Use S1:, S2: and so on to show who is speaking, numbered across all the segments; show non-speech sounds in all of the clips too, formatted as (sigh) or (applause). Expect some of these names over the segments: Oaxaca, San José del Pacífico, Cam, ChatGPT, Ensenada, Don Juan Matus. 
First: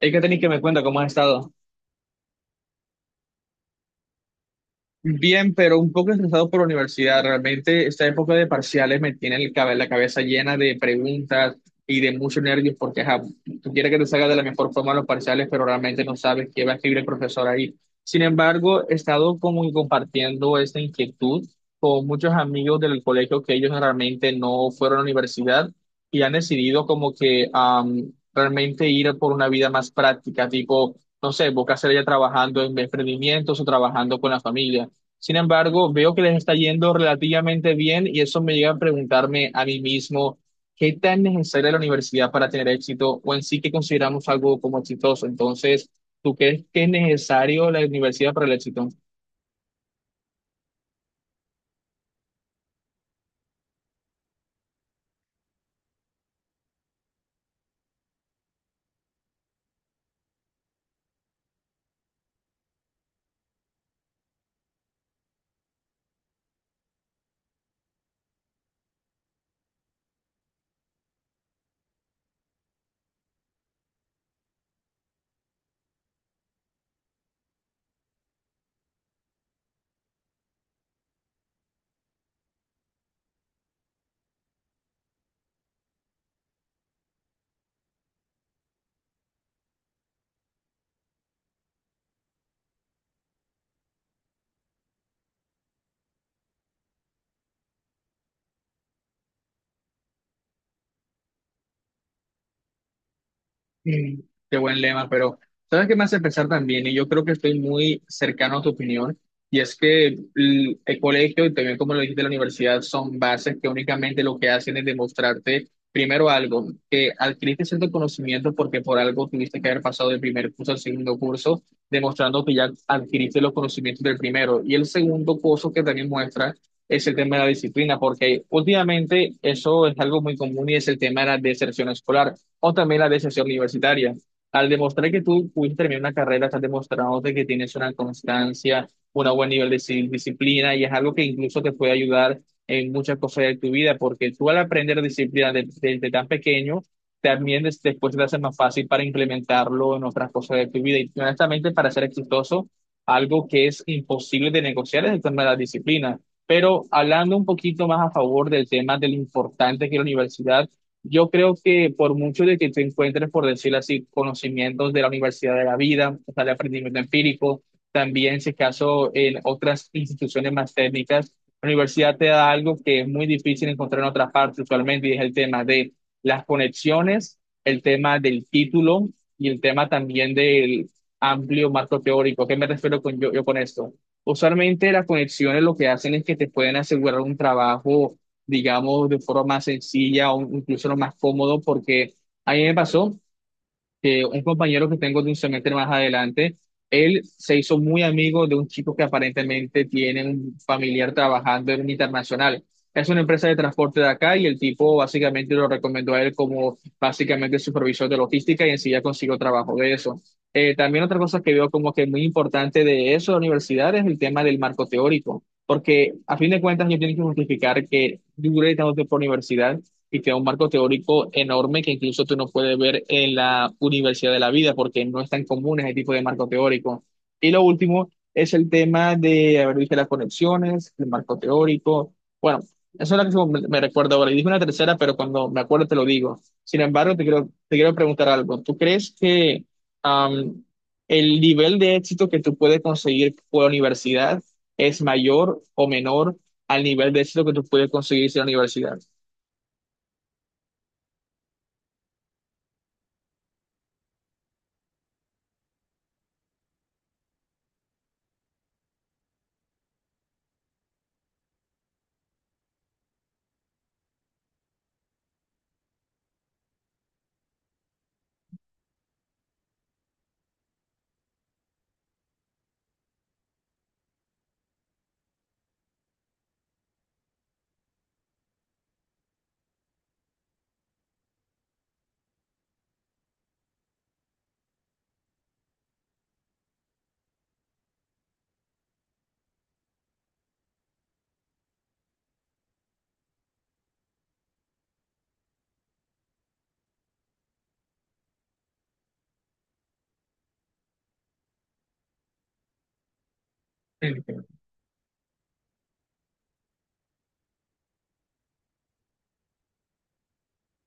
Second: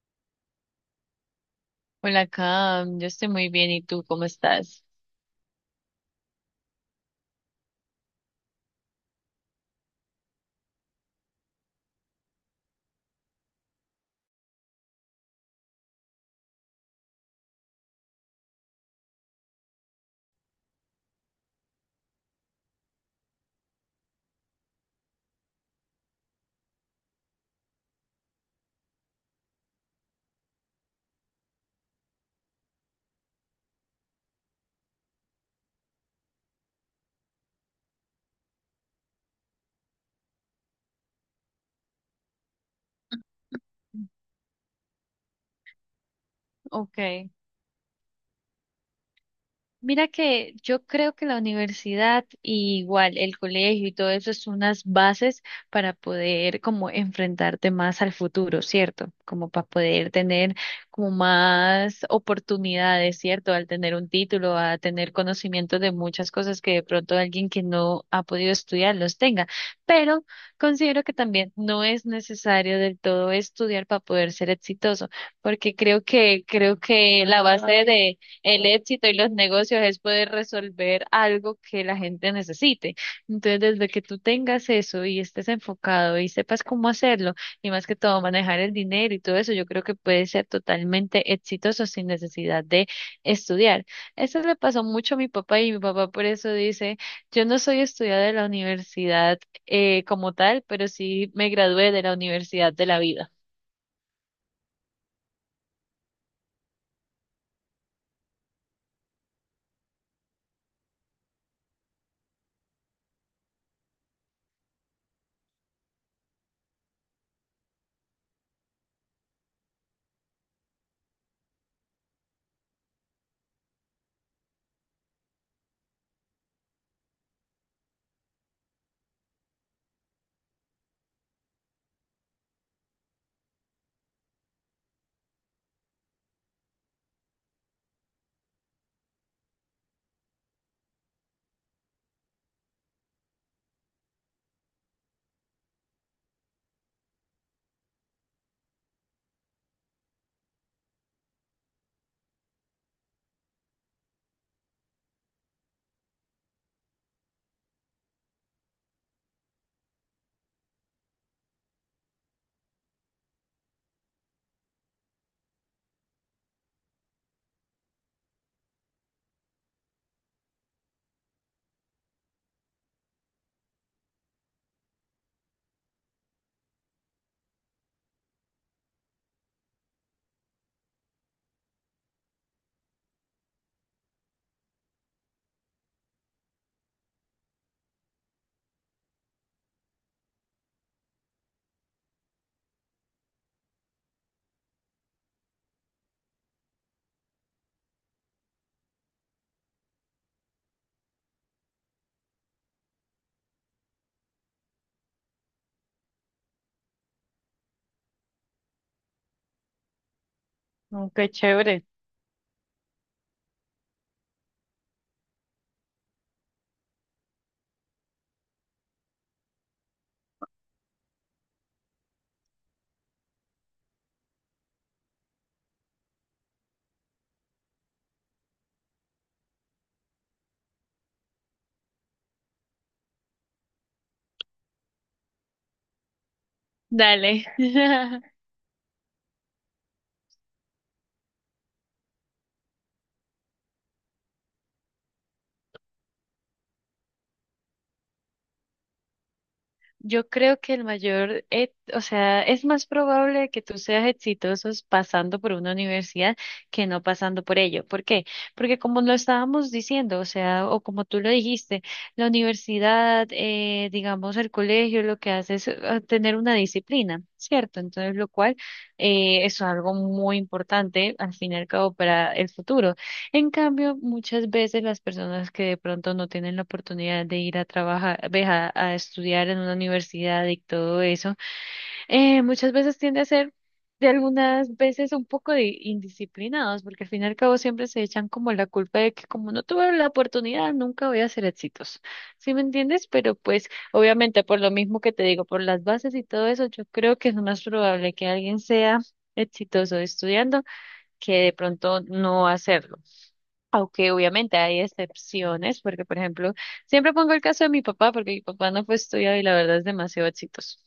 S1: Hay que tener que me cuenta cómo has estado.
S2: Hola, Cam, yo estoy muy bien, ¿y tú cómo estás?
S1: Bien, pero un poco estresado por la universidad. Realmente esta época de parciales me tiene el la cabeza llena de preguntas y de muchos nervios porque ajá, tú quieres que te salga de la mejor forma los parciales, pero realmente no sabes qué va a escribir el profesor ahí. Sin embargo, he estado como compartiendo esta inquietud con muchos amigos del colegio que ellos realmente no fueron a la universidad y han decidido como que realmente ir por una vida más práctica, tipo no sé, busca hacer ya trabajando en emprendimientos o trabajando con la familia. Sin embargo, veo que les está yendo relativamente bien y eso me llega a preguntarme a mí mismo, ¿qué tan necesaria es la universidad para tener éxito o en sí que consideramos algo como exitoso? Entonces, ¿tú crees que es
S2: Ok.
S1: necesario la universidad para el éxito?
S2: Mira que yo creo que la universidad y igual el colegio y todo eso es unas bases para poder como enfrentarte más al futuro, ¿cierto? Como para poder tener como más oportunidades, ¿cierto? Al tener un título, a tener conocimiento de muchas cosas que de pronto alguien que no ha podido estudiar los tenga. Pero considero que también no es necesario del todo estudiar para poder ser exitoso, porque creo que la base de el éxito y los negocios es poder resolver algo que la gente necesite. Entonces, desde que tú tengas eso y estés enfocado y sepas cómo hacerlo, y más que todo manejar el dinero y todo eso, yo creo que puedes ser totalmente exitoso sin necesidad de estudiar. Eso le pasó mucho a mi papá y mi papá por eso dice, yo no soy estudiada de la universidad como tal, pero sí me gradué de la universidad de la vida.
S1: Mm. Qué buen lema, pero ¿sabes qué me hace pensar también? Y yo creo que estoy muy cercano a tu opinión, y es que el colegio y también como lo dijiste, la universidad son bases que únicamente lo que hacen es demostrarte primero algo, que adquiriste cierto conocimiento porque por algo tuviste que haber pasado del primer curso al segundo curso, demostrando que ya adquiriste los conocimientos del primero. Y el segundo curso que también muestra es el tema de la disciplina, porque últimamente eso es algo muy común y es el tema de la deserción escolar o también la deserción universitaria. Al demostrar que tú pudiste terminar una carrera, estás demostrándote que tienes una constancia, un buen nivel de disciplina y es algo que incluso te puede ayudar en muchas cosas de tu vida, porque tú al aprender disciplina desde tan pequeño, también después te hace más fácil para implementarlo en otras cosas de tu vida. Y honestamente, para ser exitoso, algo que es imposible de negociar es el tema de la disciplina. Pero hablando un poquito más a favor del tema de lo importante que es la universidad, yo creo que por mucho de que tú encuentres, por decirlo así, conocimientos de la Universidad de la Vida, o sea, de aprendimiento empírico, también, si es caso, en otras instituciones más técnicas, la universidad te da algo que es muy difícil encontrar en otras partes usualmente, y es el tema de las conexiones, el tema del título y el tema también del amplio marco teórico. ¿A ¿Qué me refiero yo con esto? Usualmente las conexiones lo que hacen es que te pueden asegurar un trabajo, digamos, de forma más sencilla o incluso lo más cómodo, porque a mí me pasó que un compañero que tengo de un semestre más adelante, él se hizo muy amigo de un chico que aparentemente tiene un familiar trabajando en un internacional. Es una empresa de transporte de acá y el tipo básicamente lo recomendó a él como básicamente supervisor de logística y enseguida consiguió trabajo de eso. También
S2: Mm.
S1: otra
S2: Qué
S1: cosa que veo
S2: chévere.
S1: como que muy importante de eso, de la universidad, es el tema del marco teórico, porque a fin de cuentas yo tengo que justificar que duré tanto tiempo en la universidad y te da un marco teórico enorme que incluso tú no puedes ver en la universidad de la vida porque no es tan común ese tipo de marco teórico. Y lo último es el tema de, haber visto las conexiones, el marco teórico. Bueno, eso es lo que me recuerdo ahora. Y dije una tercera, pero cuando me acuerdo te lo digo. Sin embargo, te
S2: Dale.
S1: quiero, te quiero preguntar
S2: (laughs)
S1: algo. ¿Tú crees que am, el nivel de éxito que tú puedes conseguir por la universidad es mayor o menor al nivel de éxito que tú puedes conseguir sin la universidad?
S2: Yo creo que el mayor, o sea, es más probable que tú seas exitoso pasando por una universidad que no pasando por ello. ¿Por qué? Porque como lo estábamos diciendo, o sea, o como tú lo dijiste, la universidad, digamos, el colegio, lo que hace es tener una disciplina, ¿cierto? Entonces, lo cual es algo muy importante al fin y al cabo para el futuro. En cambio, muchas veces las personas que de pronto no tienen la oportunidad de ir a trabajar, ve, a estudiar en una universidad y todo eso, muchas veces tiende a ser de algunas veces un poco de indisciplinados, porque al fin y al cabo siempre se echan como la culpa de que como no tuve la oportunidad, nunca voy a ser exitoso. ¿Sí me entiendes? Pero pues obviamente por lo mismo que te digo, por las bases y todo eso, yo creo que es más probable que alguien sea exitoso estudiando que de pronto no hacerlo. Aunque obviamente hay excepciones, porque por ejemplo, siempre pongo el caso de mi papá, porque mi papá no fue estudiado y la verdad es demasiado exitoso.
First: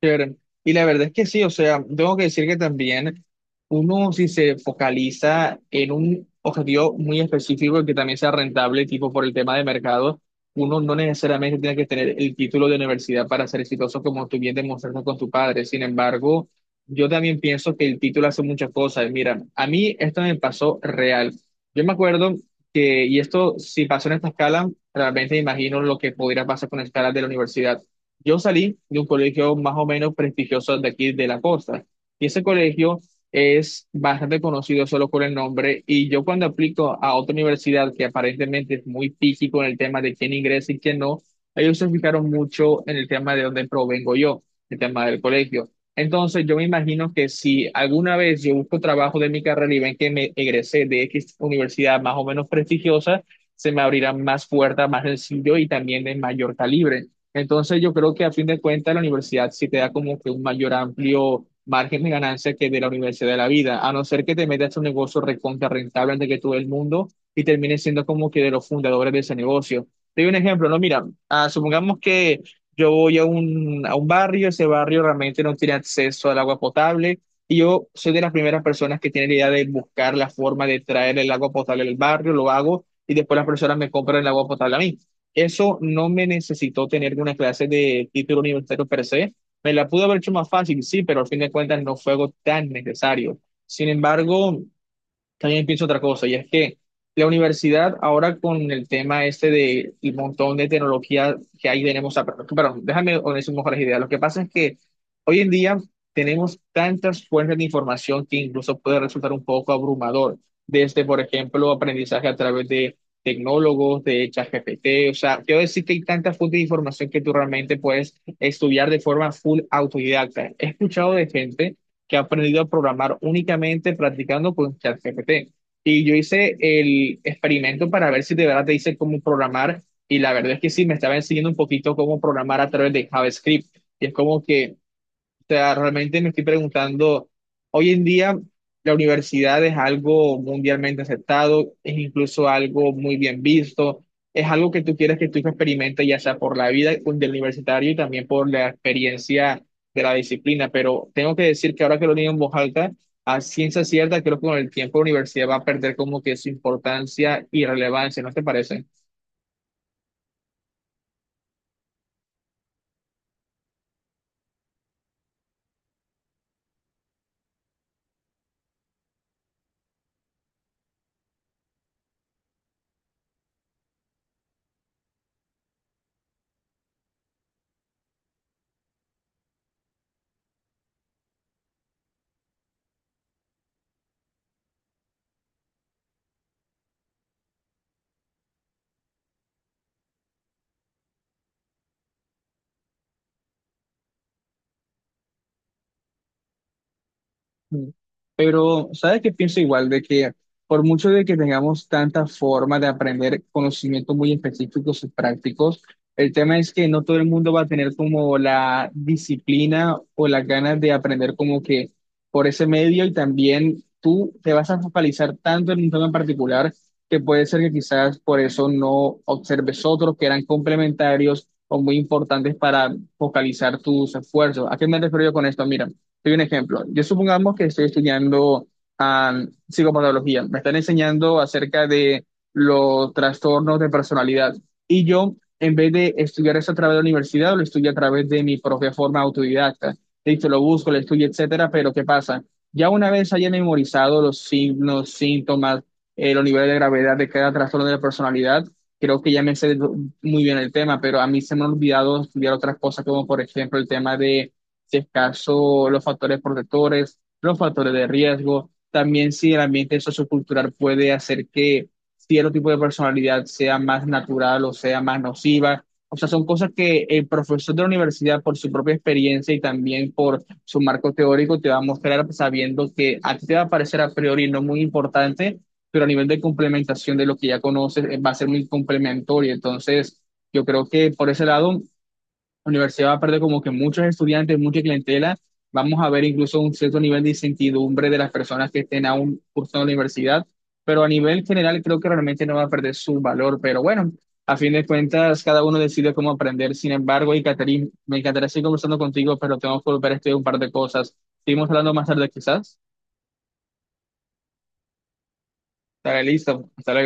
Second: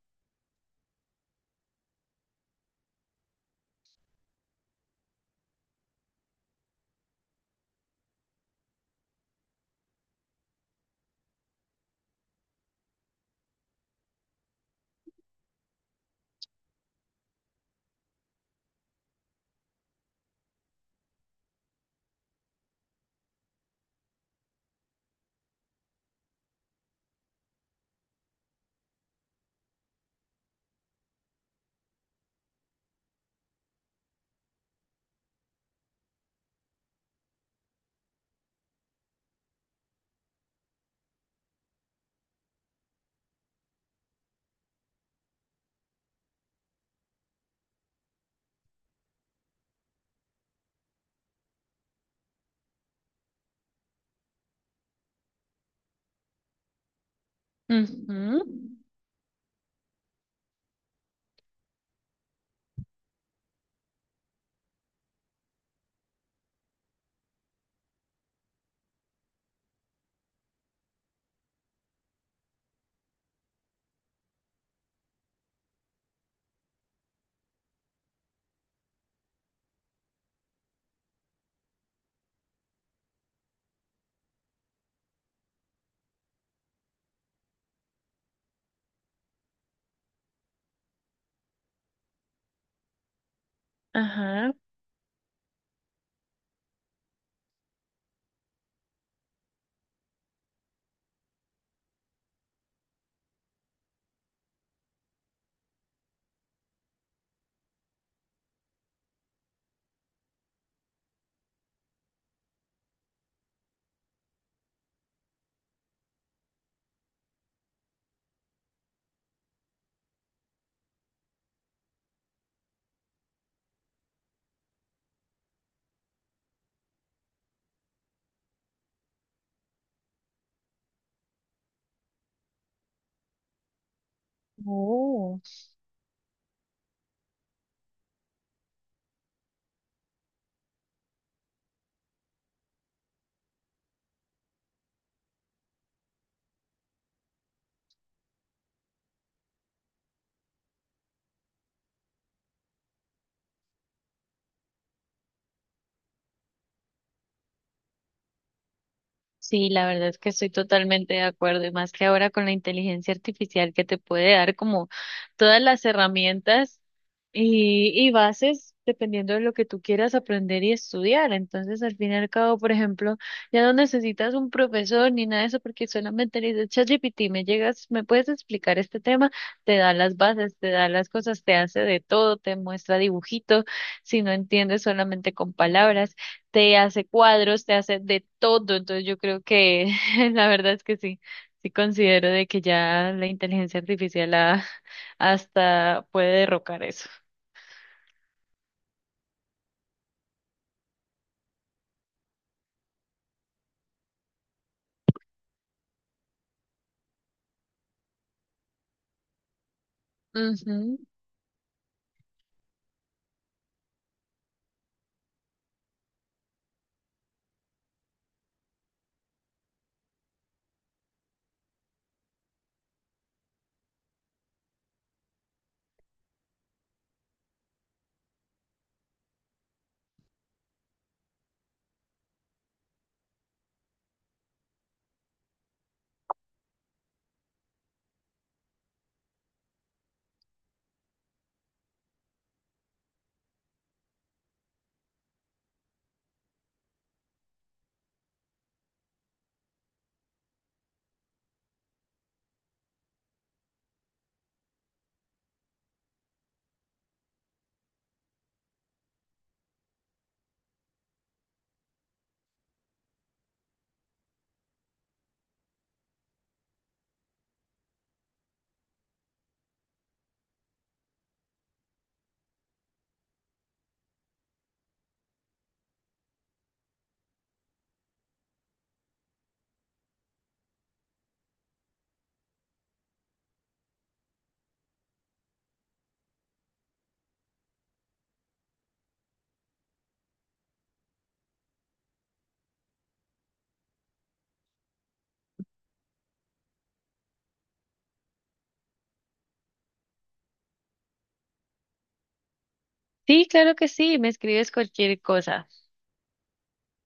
S1: Chévere. Y la verdad es que sí, o sea, tengo que decir que también uno si se focaliza en un objetivo muy específico y que también sea rentable, tipo por el tema de mercado, uno no necesariamente tiene que tener el título de universidad para ser exitoso, como tú bien demostraste con tu padre. Sin embargo, yo también pienso que el título hace muchas cosas. Mira, a mí esto me pasó real. Yo me acuerdo que, y esto si pasó en esta escala, realmente imagino lo que pudiera pasar con escalas de la universidad. Yo salí de un colegio más o menos prestigioso de aquí de la costa y ese colegio es bastante conocido solo por el nombre y yo cuando aplico a otra universidad que aparentemente es muy físico en el tema de quién ingresa y quién no, ellos se fijaron mucho en el tema de dónde provengo yo, el tema del colegio. Entonces yo me imagino que si alguna vez yo busco trabajo de mi carrera y ven que me egresé de X universidad más o menos prestigiosa, se me abrirán más puertas, más sencillo y también de mayor calibre. Entonces yo creo que a
S2: Ujú.
S1: fin de cuentas la universidad sí te da como que un mayor amplio margen de ganancia que de la universidad de la vida, a no ser que te metas en un negocio recontra rentable antes que todo el mundo y termines siendo como que de los fundadores de ese negocio. Te doy un ejemplo, no, mira, supongamos que yo voy a a un barrio, ese barrio realmente no tiene acceso al agua potable y yo soy de las primeras personas que tiene la idea de buscar la forma de traer el agua potable al barrio, lo hago y después las personas me compran el agua potable a mí. Eso no me necesitó tener una clase de título universitario per se. Me la pude haber hecho más fácil, sí, pero al fin de cuentas no fue algo tan necesario. Sin
S2: Ajá.
S1: embargo, también pienso otra cosa, y es que la universidad ahora con el tema este de el montón de tecnología que ahí tenemos, perdón, déjame decir mejores ideas. Lo que pasa es que hoy en día tenemos tantas fuentes de información que incluso puede resultar un poco abrumador, desde, por ejemplo, aprendizaje a través de tecnólogos, de ChatGPT, o sea, quiero decir que hay tantas fuentes de información que tú realmente puedes estudiar de forma full autodidacta. He escuchado de gente que ha aprendido a programar únicamente practicando con ChatGPT. Y yo hice el experimento para ver si de verdad te dice cómo programar, y la verdad es que sí, me estaba enseñando un poquito cómo programar a través de JavaScript. Y es como que
S2: Oh.
S1: sea, realmente me estoy preguntando, hoy en día la universidad es algo mundialmente aceptado, es incluso algo muy bien visto, es algo que tú quieres que tu hijo experimente, ya sea por la vida del universitario y también por la experiencia de la disciplina. Pero tengo que decir que ahora que lo leo en voz alta, a ciencia cierta, creo que con el tiempo la universidad va a perder como que su importancia y relevancia, ¿no te parece?
S2: Sí, la verdad es que estoy totalmente de acuerdo y más que ahora con la inteligencia artificial que te puede dar como todas las herramientas y bases dependiendo de lo que tú quieras aprender y estudiar. Entonces, al fin y al cabo, por ejemplo, ya no necesitas un profesor ni nada de eso porque solamente le dices, ChatGPT, me llegas, me puedes explicar este tema, te da las bases, te da las cosas, te hace de todo, te muestra dibujitos, si no entiendes solamente con palabras te hace cuadros, te hace de todo. Entonces yo creo que (laughs) la verdad es que sí, sí considero de que ya la inteligencia artificial (laughs) hasta puede derrocar eso.
S1: Mm. Pero, ¿sabes qué pienso igual? De que por mucho de que tengamos tanta forma de aprender conocimientos muy específicos y prácticos, el tema es que no todo el mundo va a tener como la disciplina o las ganas de
S2: Ujú.
S1: aprender como que por ese medio y también tú te vas a focalizar tanto en un tema en particular que puede ser que quizás por eso no observes otros que eran complementarios o muy importantes para focalizar tus esfuerzos. ¿A qué me refiero yo con esto? Mira. Soy un ejemplo. Yo supongamos que estoy estudiando psicopatología, me están enseñando acerca de los trastornos de personalidad. Y yo, en vez de estudiar eso a través de la universidad, lo estudio a través de mi propia forma autodidacta. Listo, lo busco, lo estudio, etcétera, pero ¿qué pasa? Ya una vez haya memorizado los signos, síntomas, los niveles de gravedad de cada trastorno de la personalidad, creo que ya me sé muy bien el tema, pero a mí se me ha olvidado estudiar otras cosas, como por ejemplo el tema de, si es caso, los factores protectores, los factores de riesgo, también si el ambiente sociocultural puede hacer que cierto tipo de personalidad sea más natural o sea más nociva. O sea, son cosas que el profesor de la universidad, por su propia experiencia y también por su marco teórico, te va a mostrar sabiendo que a ti te va a parecer a priori no muy importante, pero a nivel de complementación de lo que ya conoces, va a ser muy complementario. Entonces, yo creo que por ese lado la universidad va a perder como que muchos estudiantes, mucha clientela. Vamos a ver incluso un cierto nivel de incertidumbre de las personas que estén aún cursando la universidad, pero a nivel general creo que realmente no va a perder su valor. Pero bueno, a fin de cuentas, cada uno decide cómo aprender. Sin embargo, y Catherine, me encantaría seguir conversando contigo, pero tengo que volver a estudiar un par de cosas. Seguimos hablando más tarde quizás.
S2: Sí, claro que sí, me escribes cualquier cosa.
S1: Estaré listo. Hasta luego.